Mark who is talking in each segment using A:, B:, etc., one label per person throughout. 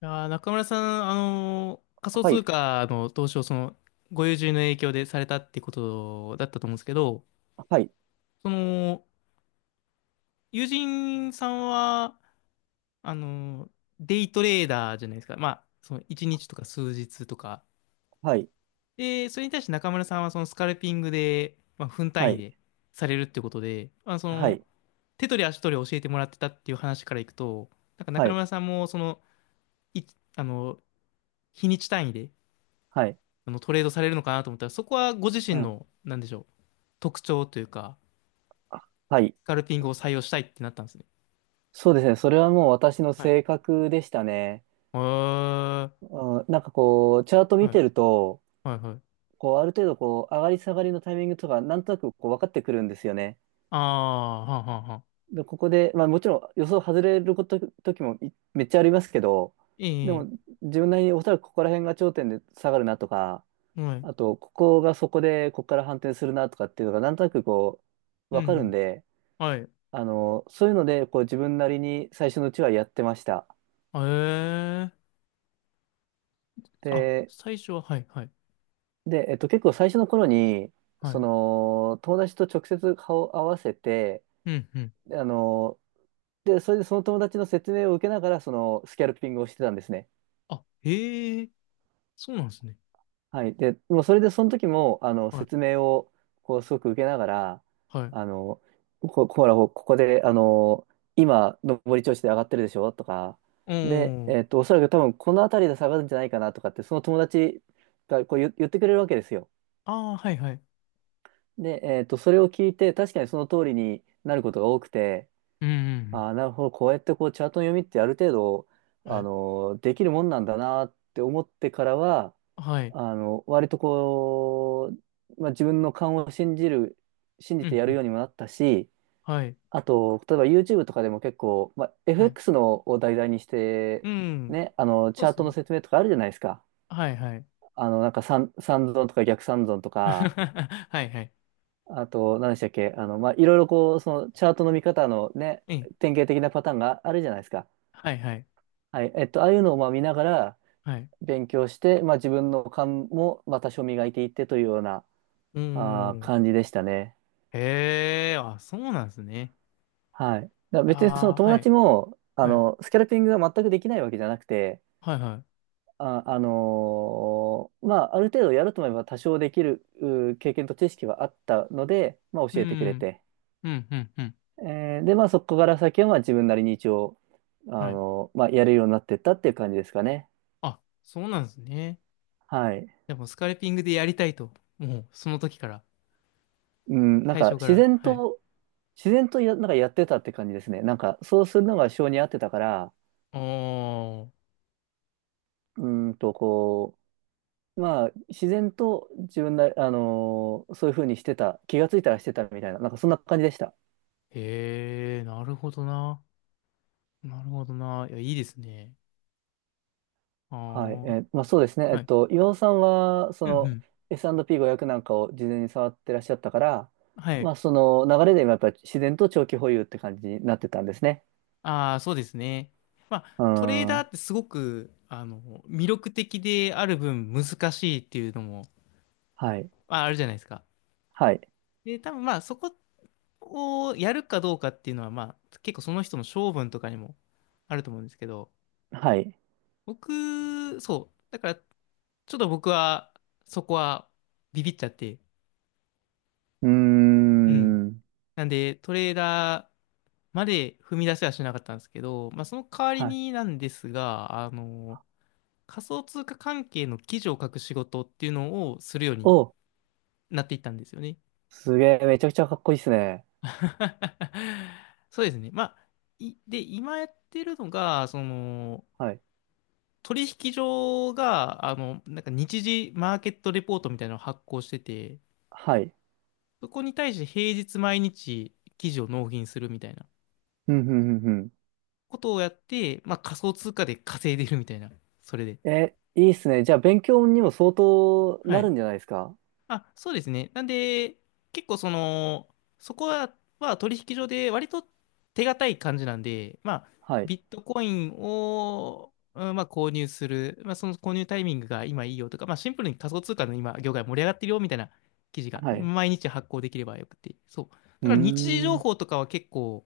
A: 中村さん、仮想
B: は
A: 通
B: い、
A: 貨の投資をその、ご友人の影響でされたってことだったと思うんですけど、
B: はい、
A: その、友人さんは、あのーデイトレーダーじゃないですか。まあ、その1日とか数日とか。
B: はい、
A: で、それに対して中村さんはそのスカルピングで、まあ、分
B: は
A: 単位
B: い、
A: でされるってことで、まあ、そ
B: は
A: の、
B: い、
A: 手取り足取り教えてもらってたっていう話からいくと、なんか
B: は
A: 中
B: い、
A: 村さんもその、い、あの、日にち単位で、
B: はい、
A: トレードされるのかなと思ったら、そこはご自
B: う
A: 身
B: ん。
A: の、なんでしょう、特徴というか、
B: あはい。
A: スカルピングを採用したいってなったんですね。
B: そうですね。それはもう私の
A: はい。へ
B: 性格でしたね。
A: え、は
B: うん、なんかこう、チャート
A: い、
B: 見
A: は
B: てると、
A: い、はい。
B: こう、ある程度こう、上がり下がりのタイミングとか、なんとなくこう、分かってくるんですよね。
A: ああ、はんはんはん。
B: で、ここで、まあもちろん予想外れること、時もめっちゃありますけど、
A: え
B: で
A: え、
B: も自分なりにおそらくここら辺が頂点で下がるなとか、
A: はい、
B: あと、ここがそこで、ここから反転するなとかっていうのが、なんとなくこう、
A: う
B: 分かるん
A: ん、
B: で、
A: はい。
B: あの、そういうので、こう自分なりに最初のうちはやってました。
A: ええ、あ、
B: で、
A: 最初は、はい、はい、
B: で、結構最初の頃に、
A: は
B: そ
A: い。
B: の、友達と直接顔を合わせて、
A: うん、うん。
B: であの、で、それでその友達の説明を受けながら、その、スキャルピングをしてたんですね。
A: あ、へえ、そうなんですね。
B: はい。で、もうそれでその時も、あの、
A: はい、
B: 説明を、こう、すごく受けながら、
A: はい。
B: あの、ほら、ここで、あの、今、上り調子で上がってるでしょとか、
A: お
B: で、
A: ー、
B: おそらく多分、この辺りで下がるんじゃないかなとかって、その友達がこう言ってくれるわけですよ。
A: ああ、はい、はい。
B: で、それを聞いて、確かにその通りになることが多くて、
A: うん、うん、うん、
B: ああ、なるほど。こうやってこうチャートの読みってある程度、
A: は
B: あ
A: い、
B: の、できるもんなんだなって思ってからは、
A: はい。
B: あの、割とこう、まあ、自分の勘を信じる、信
A: う
B: じ
A: ん、
B: てや
A: う
B: るよ
A: ん、
B: うにもなったし、
A: はい、
B: あと、例えば YouTube とかでも結構、まあ、
A: はい。
B: FX のを題材にし
A: う
B: て、
A: ん、
B: ね、あの、
A: そ
B: チ
A: う
B: ャ
A: で
B: ー
A: す
B: トの
A: ね。
B: 説明とかあるじゃないですか。
A: はい、はい。
B: あの、なんか三損とか逆三損と か、
A: はいはい。
B: あと、何でしたっけ、あの、まあ、いろいろこう、そのチャートの見方のね、
A: うん。
B: 典型的なパターンがあるじゃないですか。
A: はいはい。
B: はい。えっと、ああいうのをまあ見ながら
A: はい。
B: 勉強して、まあ自分の勘もまあ多少磨いていってというような、
A: うーん。
B: 感じでしたね。
A: へえ、あ、そうなんですね。
B: はい。だから別にそ
A: あ
B: の
A: あ、
B: 友
A: はい。
B: 達も、あ
A: はい。
B: の、スキャルピングが全くできないわけじゃなくて、
A: はいはい。
B: まあある程度やると思えば多少できる経験と知識はあったので、まあ
A: う
B: 教えてくれ
A: ん。
B: て。
A: うん、うん、うん。
B: で、まあそこから先はまあ自分なりに一応、
A: はい。
B: まあやるようになってったっていう感じですかね。
A: あ、そうなんですね。
B: はい。
A: でも、スカルピングでやりたいと。もう、その時から。
B: うん、なん
A: 最
B: か
A: 初か
B: 自
A: ら。
B: 然
A: はい。
B: と、自然とや、なんかやってたって感じですね。なんか、そうするのが性に合ってたから、
A: おー。
B: こう、まあ、自然と自分な、あのーそういうふうにしてた、気がついたらしてたみたいな、なんかそんな感じでした。
A: へえ、なるほどな。なるほどな。いや、いいですね。あ
B: はい。まあそうですね。
A: あ。
B: えっ
A: はい。
B: と、岩尾さんは、そ
A: うん、う
B: の、
A: ん。
B: S&P500 なんかを事前に触ってらっしゃったから、
A: は
B: ま
A: い。
B: あ、その流れで今やっぱり自然と長期保有って感じになってたんですね。
A: ああ、そうですね。まあ、
B: うー
A: トレーダー
B: ん。
A: ってすごく、魅力的である分難しいっていうのも、
B: はい。
A: まあ、あるじゃないですか。
B: はい。
A: で、多分まあ、そこをやるかどうかっていうのは、まあ、結構その人の性分とかにもあると思うんですけど、
B: はい。
A: 僕、そう。だから、ちょっと僕は、そこはビビっちゃって、
B: うー
A: うん。
B: ん。
A: なんで、トレーダー、まで踏み出せはしなかったんですけど、まあ、その代わり
B: はい。
A: になんですが、あの仮想通貨関係の記事を書く仕事っていうのをするように
B: お
A: なっていったんですよね。
B: すげえ、めちゃくちゃかっこいいっすね。
A: そうですね。まあ、いで、今やってるのが、その、
B: はい。
A: 取引所が、なんか日時マーケットレポートみたいなのを発行してて、
B: はい。
A: そこに対して平日毎日記事を納品するみたいな
B: うん、うん、うん、
A: ことをやって、まあ仮想通貨で稼いでるみたいな、それで。
B: うん。え、いいっすね。じゃあ、勉強にも相当
A: は
B: なる
A: い。
B: んじゃないですか？
A: あ、そうですね。なんで、結構その、そこは取引所で割と手堅い感じなんで、まあ、
B: はい。
A: ビットコインを、うん、まあ、購入する、まあ、その購入タイミングが今いいよとか、まあ、シンプルに仮想通貨の今、業界盛り上がってるよみたいな記事が
B: はい。
A: 毎日発行できればよくて、そう。
B: うー
A: だから日時情
B: ん。
A: 報とかは結構、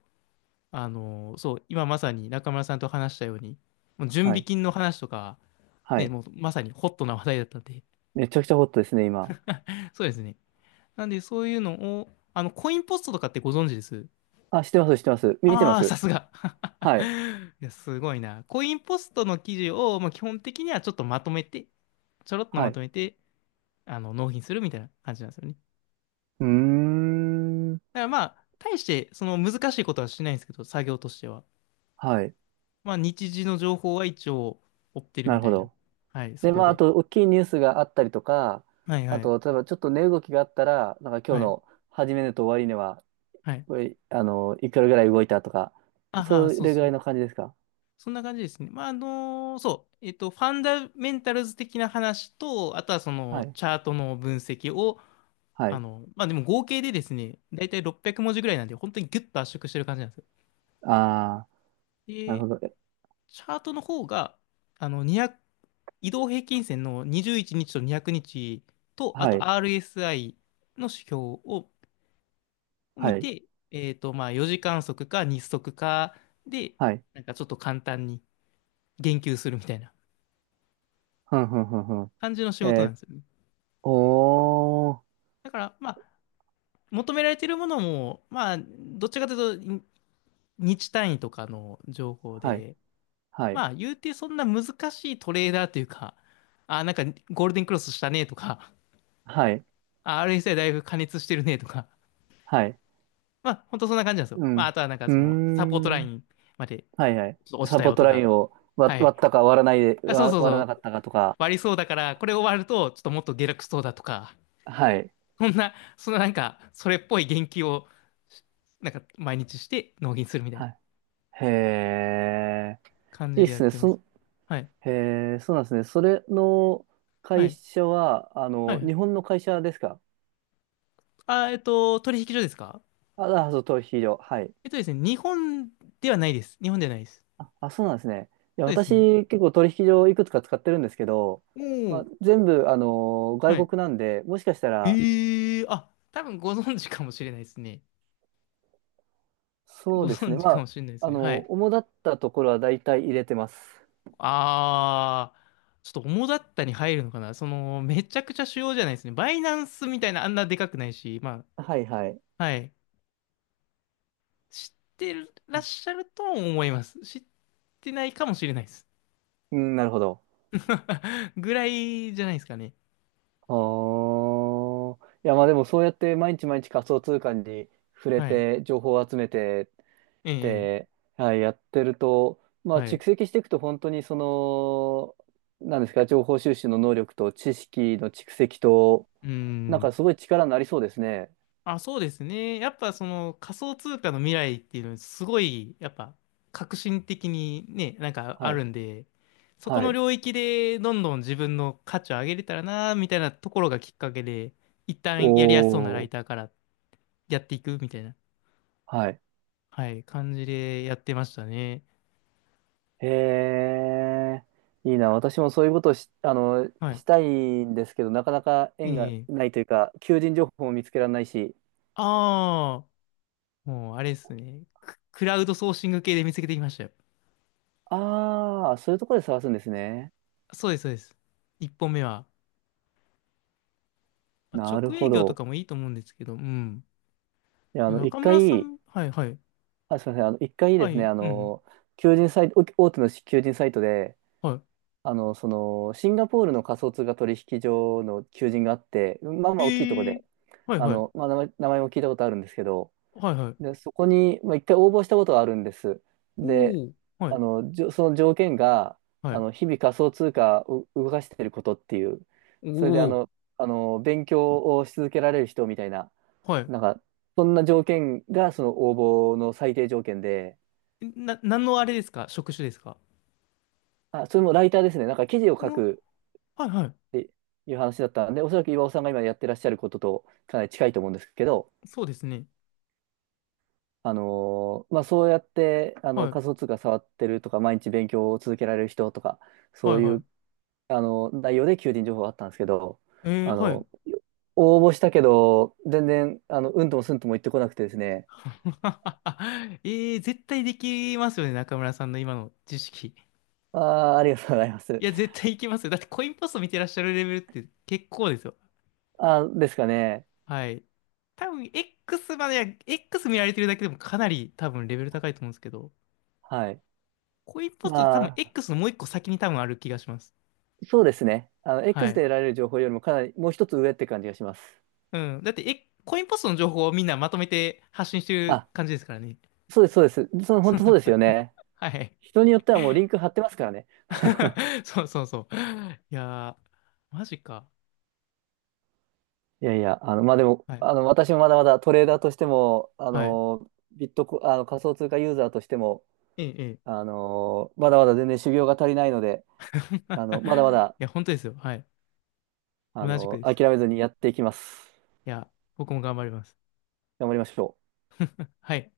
A: そう、今まさに中村さんと話したように、もう準
B: は
A: 備
B: い。
A: 金の話とか、
B: は
A: ね、
B: い。
A: もうまさにホットな話題だったんで、
B: めちゃくちゃホットですね、今。
A: そうですね。なんで、そういうのを、コインポストとかってご存知です？
B: あ、知ってます、知ってます。見てま
A: ああー、さ
B: す。
A: すが。
B: はい。
A: いや、すごいな。コインポストの記事を、まあ、基本的にはちょっとまとめて、ちょろっと
B: は
A: まと
B: い。
A: めて、納品するみたいな感じなんですよね。だか
B: うーん。
A: らまあ、大して、その難しいことはしないんですけど、作業としては。
B: はい。
A: まあ、日時の情報は一応追ってる
B: な
A: み
B: る
A: た
B: ほ
A: いな。
B: ど。
A: はい、そ
B: で、
A: こ
B: まあ、あ
A: で。
B: と、大きいニュースがあったりとか、
A: はい
B: あ
A: はい。
B: と、例えば、ちょっと値動きがあったら、なんか今日
A: はい。
B: の始め値と終値は、
A: はい。
B: これあの、いくらぐらい動いたとか、
A: ああ、
B: そ
A: そう
B: れぐ
A: そ
B: らい
A: う。
B: の感じですか？
A: そんな感じですね。まあ、そう、ファンダメンタルズ的な話と、あとはそ
B: は
A: の
B: い。
A: チャートの分析を、
B: はい。
A: まあでも合計でですね、だいたい600文字ぐらいなんで、本当にギュッと圧縮してる感じなんですよ。
B: ああ、なる
A: で、
B: ほど。え、
A: チャートの方が、20移動平均線の21日と200日と、あ
B: は
A: と
B: い。
A: RSI の指標を見
B: はい。
A: て、まあ4時間足か日足かで、
B: はい。
A: なんかちょっと簡単に言及するみたいな
B: ふんふんふんふん。
A: 感じの仕事
B: え
A: なん
B: ー、
A: ですよね。
B: おー。
A: だから、まあ、求められているものも、まあ、どっちかというと、日単位とかの情報
B: はい。
A: で、
B: はい。
A: まあ、言うてそんな難しいトレーダーというか、あ、なんかゴールデンクロスしたねとか、
B: はい。
A: あ RSI だいぶ加熱してるねとか、
B: はい。
A: まあ、ほんとそんな感じなんですよ。
B: う
A: まあ、
B: ん。
A: あとはなんか
B: うー
A: その、サポートライ
B: ん。
A: ンまでちょ
B: はいはい。
A: っと落ち
B: サ
A: た
B: ポー
A: よ
B: ト
A: と
B: ライ
A: か、
B: ンを割、
A: はい。
B: 割ったか
A: あ、そうそう
B: 割
A: そ
B: らな
A: う、
B: かったかとか。
A: 割りそうだから、これ終わると、ちょっともっと下落しそうだとか、
B: はい。
A: そんな、そのなんか、それっぽい言及を、なんか毎日して納品するみたいな。
B: はい。へえ。
A: 感
B: い
A: じ
B: いっ
A: でや
B: す
A: っ
B: ね。
A: てます。はい。
B: へえ、そうなんですね。それの
A: は
B: 会
A: い。
B: 社は、あ
A: はい
B: の、
A: は
B: 日
A: い。
B: 本の会社ですか？
A: 取引所ですか？
B: あ、あ、そう、取引所。はい。
A: ですね、日本ではないです。日本ではないです。そ
B: あ、あそうなんですね。いや、
A: うですね。
B: 私、結構取引所いくつか使ってるんですけど、
A: お
B: まあ、
A: ー、
B: 全部、あの、
A: は
B: 外
A: い。
B: 国なんで、もしかしたら、
A: ええー、あ、多分ご存知かもしれないですね。
B: そ
A: ご
B: うですね。
A: 存知
B: ま
A: かも
B: あ、
A: しれないです
B: あ
A: ね。は
B: の、
A: い。
B: 主だったところは大体入れてます。
A: ちょっと主だったに入るのかなその、めちゃくちゃ主要じゃないですね。バイナンスみたいなあんなでかくないし、ま
B: はいはい。
A: あ、はい。知ってらっしゃると思います。知ってないかもしれないです。
B: うん、なるほど。
A: ぐらいじゃないですかね。
B: ああ。いや、まあでもそうやって毎日毎日仮想通貨に触れ
A: はい。
B: て、情報を集めてっ
A: ええ、ええ、
B: て、はい、やってると、まあ
A: は
B: 蓄
A: い。
B: 積していくと本当にその、なんですか、情報収集の能力と知識の蓄積と、
A: うー
B: なん
A: ん。
B: かすごい力になりそうですね。
A: あ、そうですね。やっぱその仮想通貨の未来っていうのはすごい、やっぱ革新的にね、なんかあ
B: は
A: る
B: い。
A: んで、そこ
B: は
A: の
B: い。
A: 領域でどんどん自分の価値を上げれたらな、みたいなところがきっかけで、一旦やりやすそうなラ
B: お
A: イ
B: ー。
A: ターからやっていくみたいな、
B: はい。
A: はい、感じでやってましたね。
B: へえ。いいな。私もそういうことをし、あの、
A: はい。
B: したいんですけど、なかなか
A: え
B: 縁が
A: え。
B: ないというか、求人情報も見つけられないし。
A: ああ、もうあれですね。クラウドソーシング系で見つけてきましたよ。
B: ああ、そういうところで探すんですね。
A: そうです、そうです。一本目は。まあ、
B: なる
A: 直営
B: ほ
A: 業と
B: ど。
A: かもいいと思うんですけど、うん。
B: いや、あの、一
A: 中村さ
B: 回、
A: ん、はいはい。
B: あ、すみません。あの、一回
A: は
B: ですね、
A: い、
B: あ
A: うん。
B: の、求人サイト、大手の求人サイトで、
A: は
B: あの、その、シンガポールの仮想通貨取引所の求人があって、まあ
A: い。
B: まあ大きいとこ
A: ー…
B: で、
A: はい
B: あ
A: は
B: の、
A: い。
B: まあ、名前も聞いたことあるんですけど、
A: はいはい。
B: で、そこに、まあ、一回応募したことがあるんです。で、
A: おお、は
B: あ
A: い、
B: の、その条件が、
A: は
B: あ
A: い。
B: の、日々仮想通貨を動かしていることっていう、
A: お
B: それで
A: お、
B: 勉強をし続けられる人みたいな、
A: はい。
B: なんか、そんな条件が、その応募の最低条件で、
A: 何のあれですか、職種ですか？
B: あ、それもライターですね。なんか記事を
A: う
B: 書
A: ん、
B: く
A: はいはい。
B: っていう話だったんで、おそらく岩尾さんが今やってらっしゃることとかなり近いと思うんですけど、
A: そうですね。
B: まあ、そうやって、あ
A: は
B: の、
A: い、
B: 仮想通貨触ってるとか、毎日勉強を続けられる人とか、
A: はい
B: そうい
A: は
B: う、
A: い。
B: あの、内容で求人情報があったんですけど、あ
A: はい。
B: の、応募したけど、全然、あの、うんともすんとも言ってこなくてですね、
A: 絶対できますよね、中村さんの今の知識。
B: ああ、ありがとうございます。
A: いや、絶対いきますよ。だってコインポスト見てらっしゃるレベルって結構ですよ。
B: あー、ですかね。
A: はい。多分 X までは、X 見られてるだけでもかなり多分レベル高いと思うんですけど、
B: はい。
A: コインポストって多分
B: まあ、
A: X のもう一個先に多分ある気がします。
B: そうですね。あの、
A: は
B: X で
A: い。
B: 得られる情報よりもかなり、もう一つ上って感じがします。
A: うん。だって、コインポストの情報をみんなまとめて発信してる
B: あ、
A: 感じですからね。
B: そうです、そうです。その、本当そうですよね。
A: はい。
B: 人によってはもうリンク貼ってますからね。
A: そうそうそう。いやー、マジか。
B: いやいや、あの、まあ、でも、
A: はい。
B: あの、私もまだまだトレーダーとしても、あ
A: はい。
B: の、ビットコ、あの、仮想通貨ユーザーとしても、
A: ええ、ええ。
B: あの、まだまだ全然修行が足りないので、あの、まだま
A: い
B: だ、
A: や、本当ですよ。はい。
B: あ
A: 同じく
B: の、
A: です。
B: 諦めずにやっていきます。
A: いや、僕も頑張ります。
B: 頑張りましょう。
A: はい。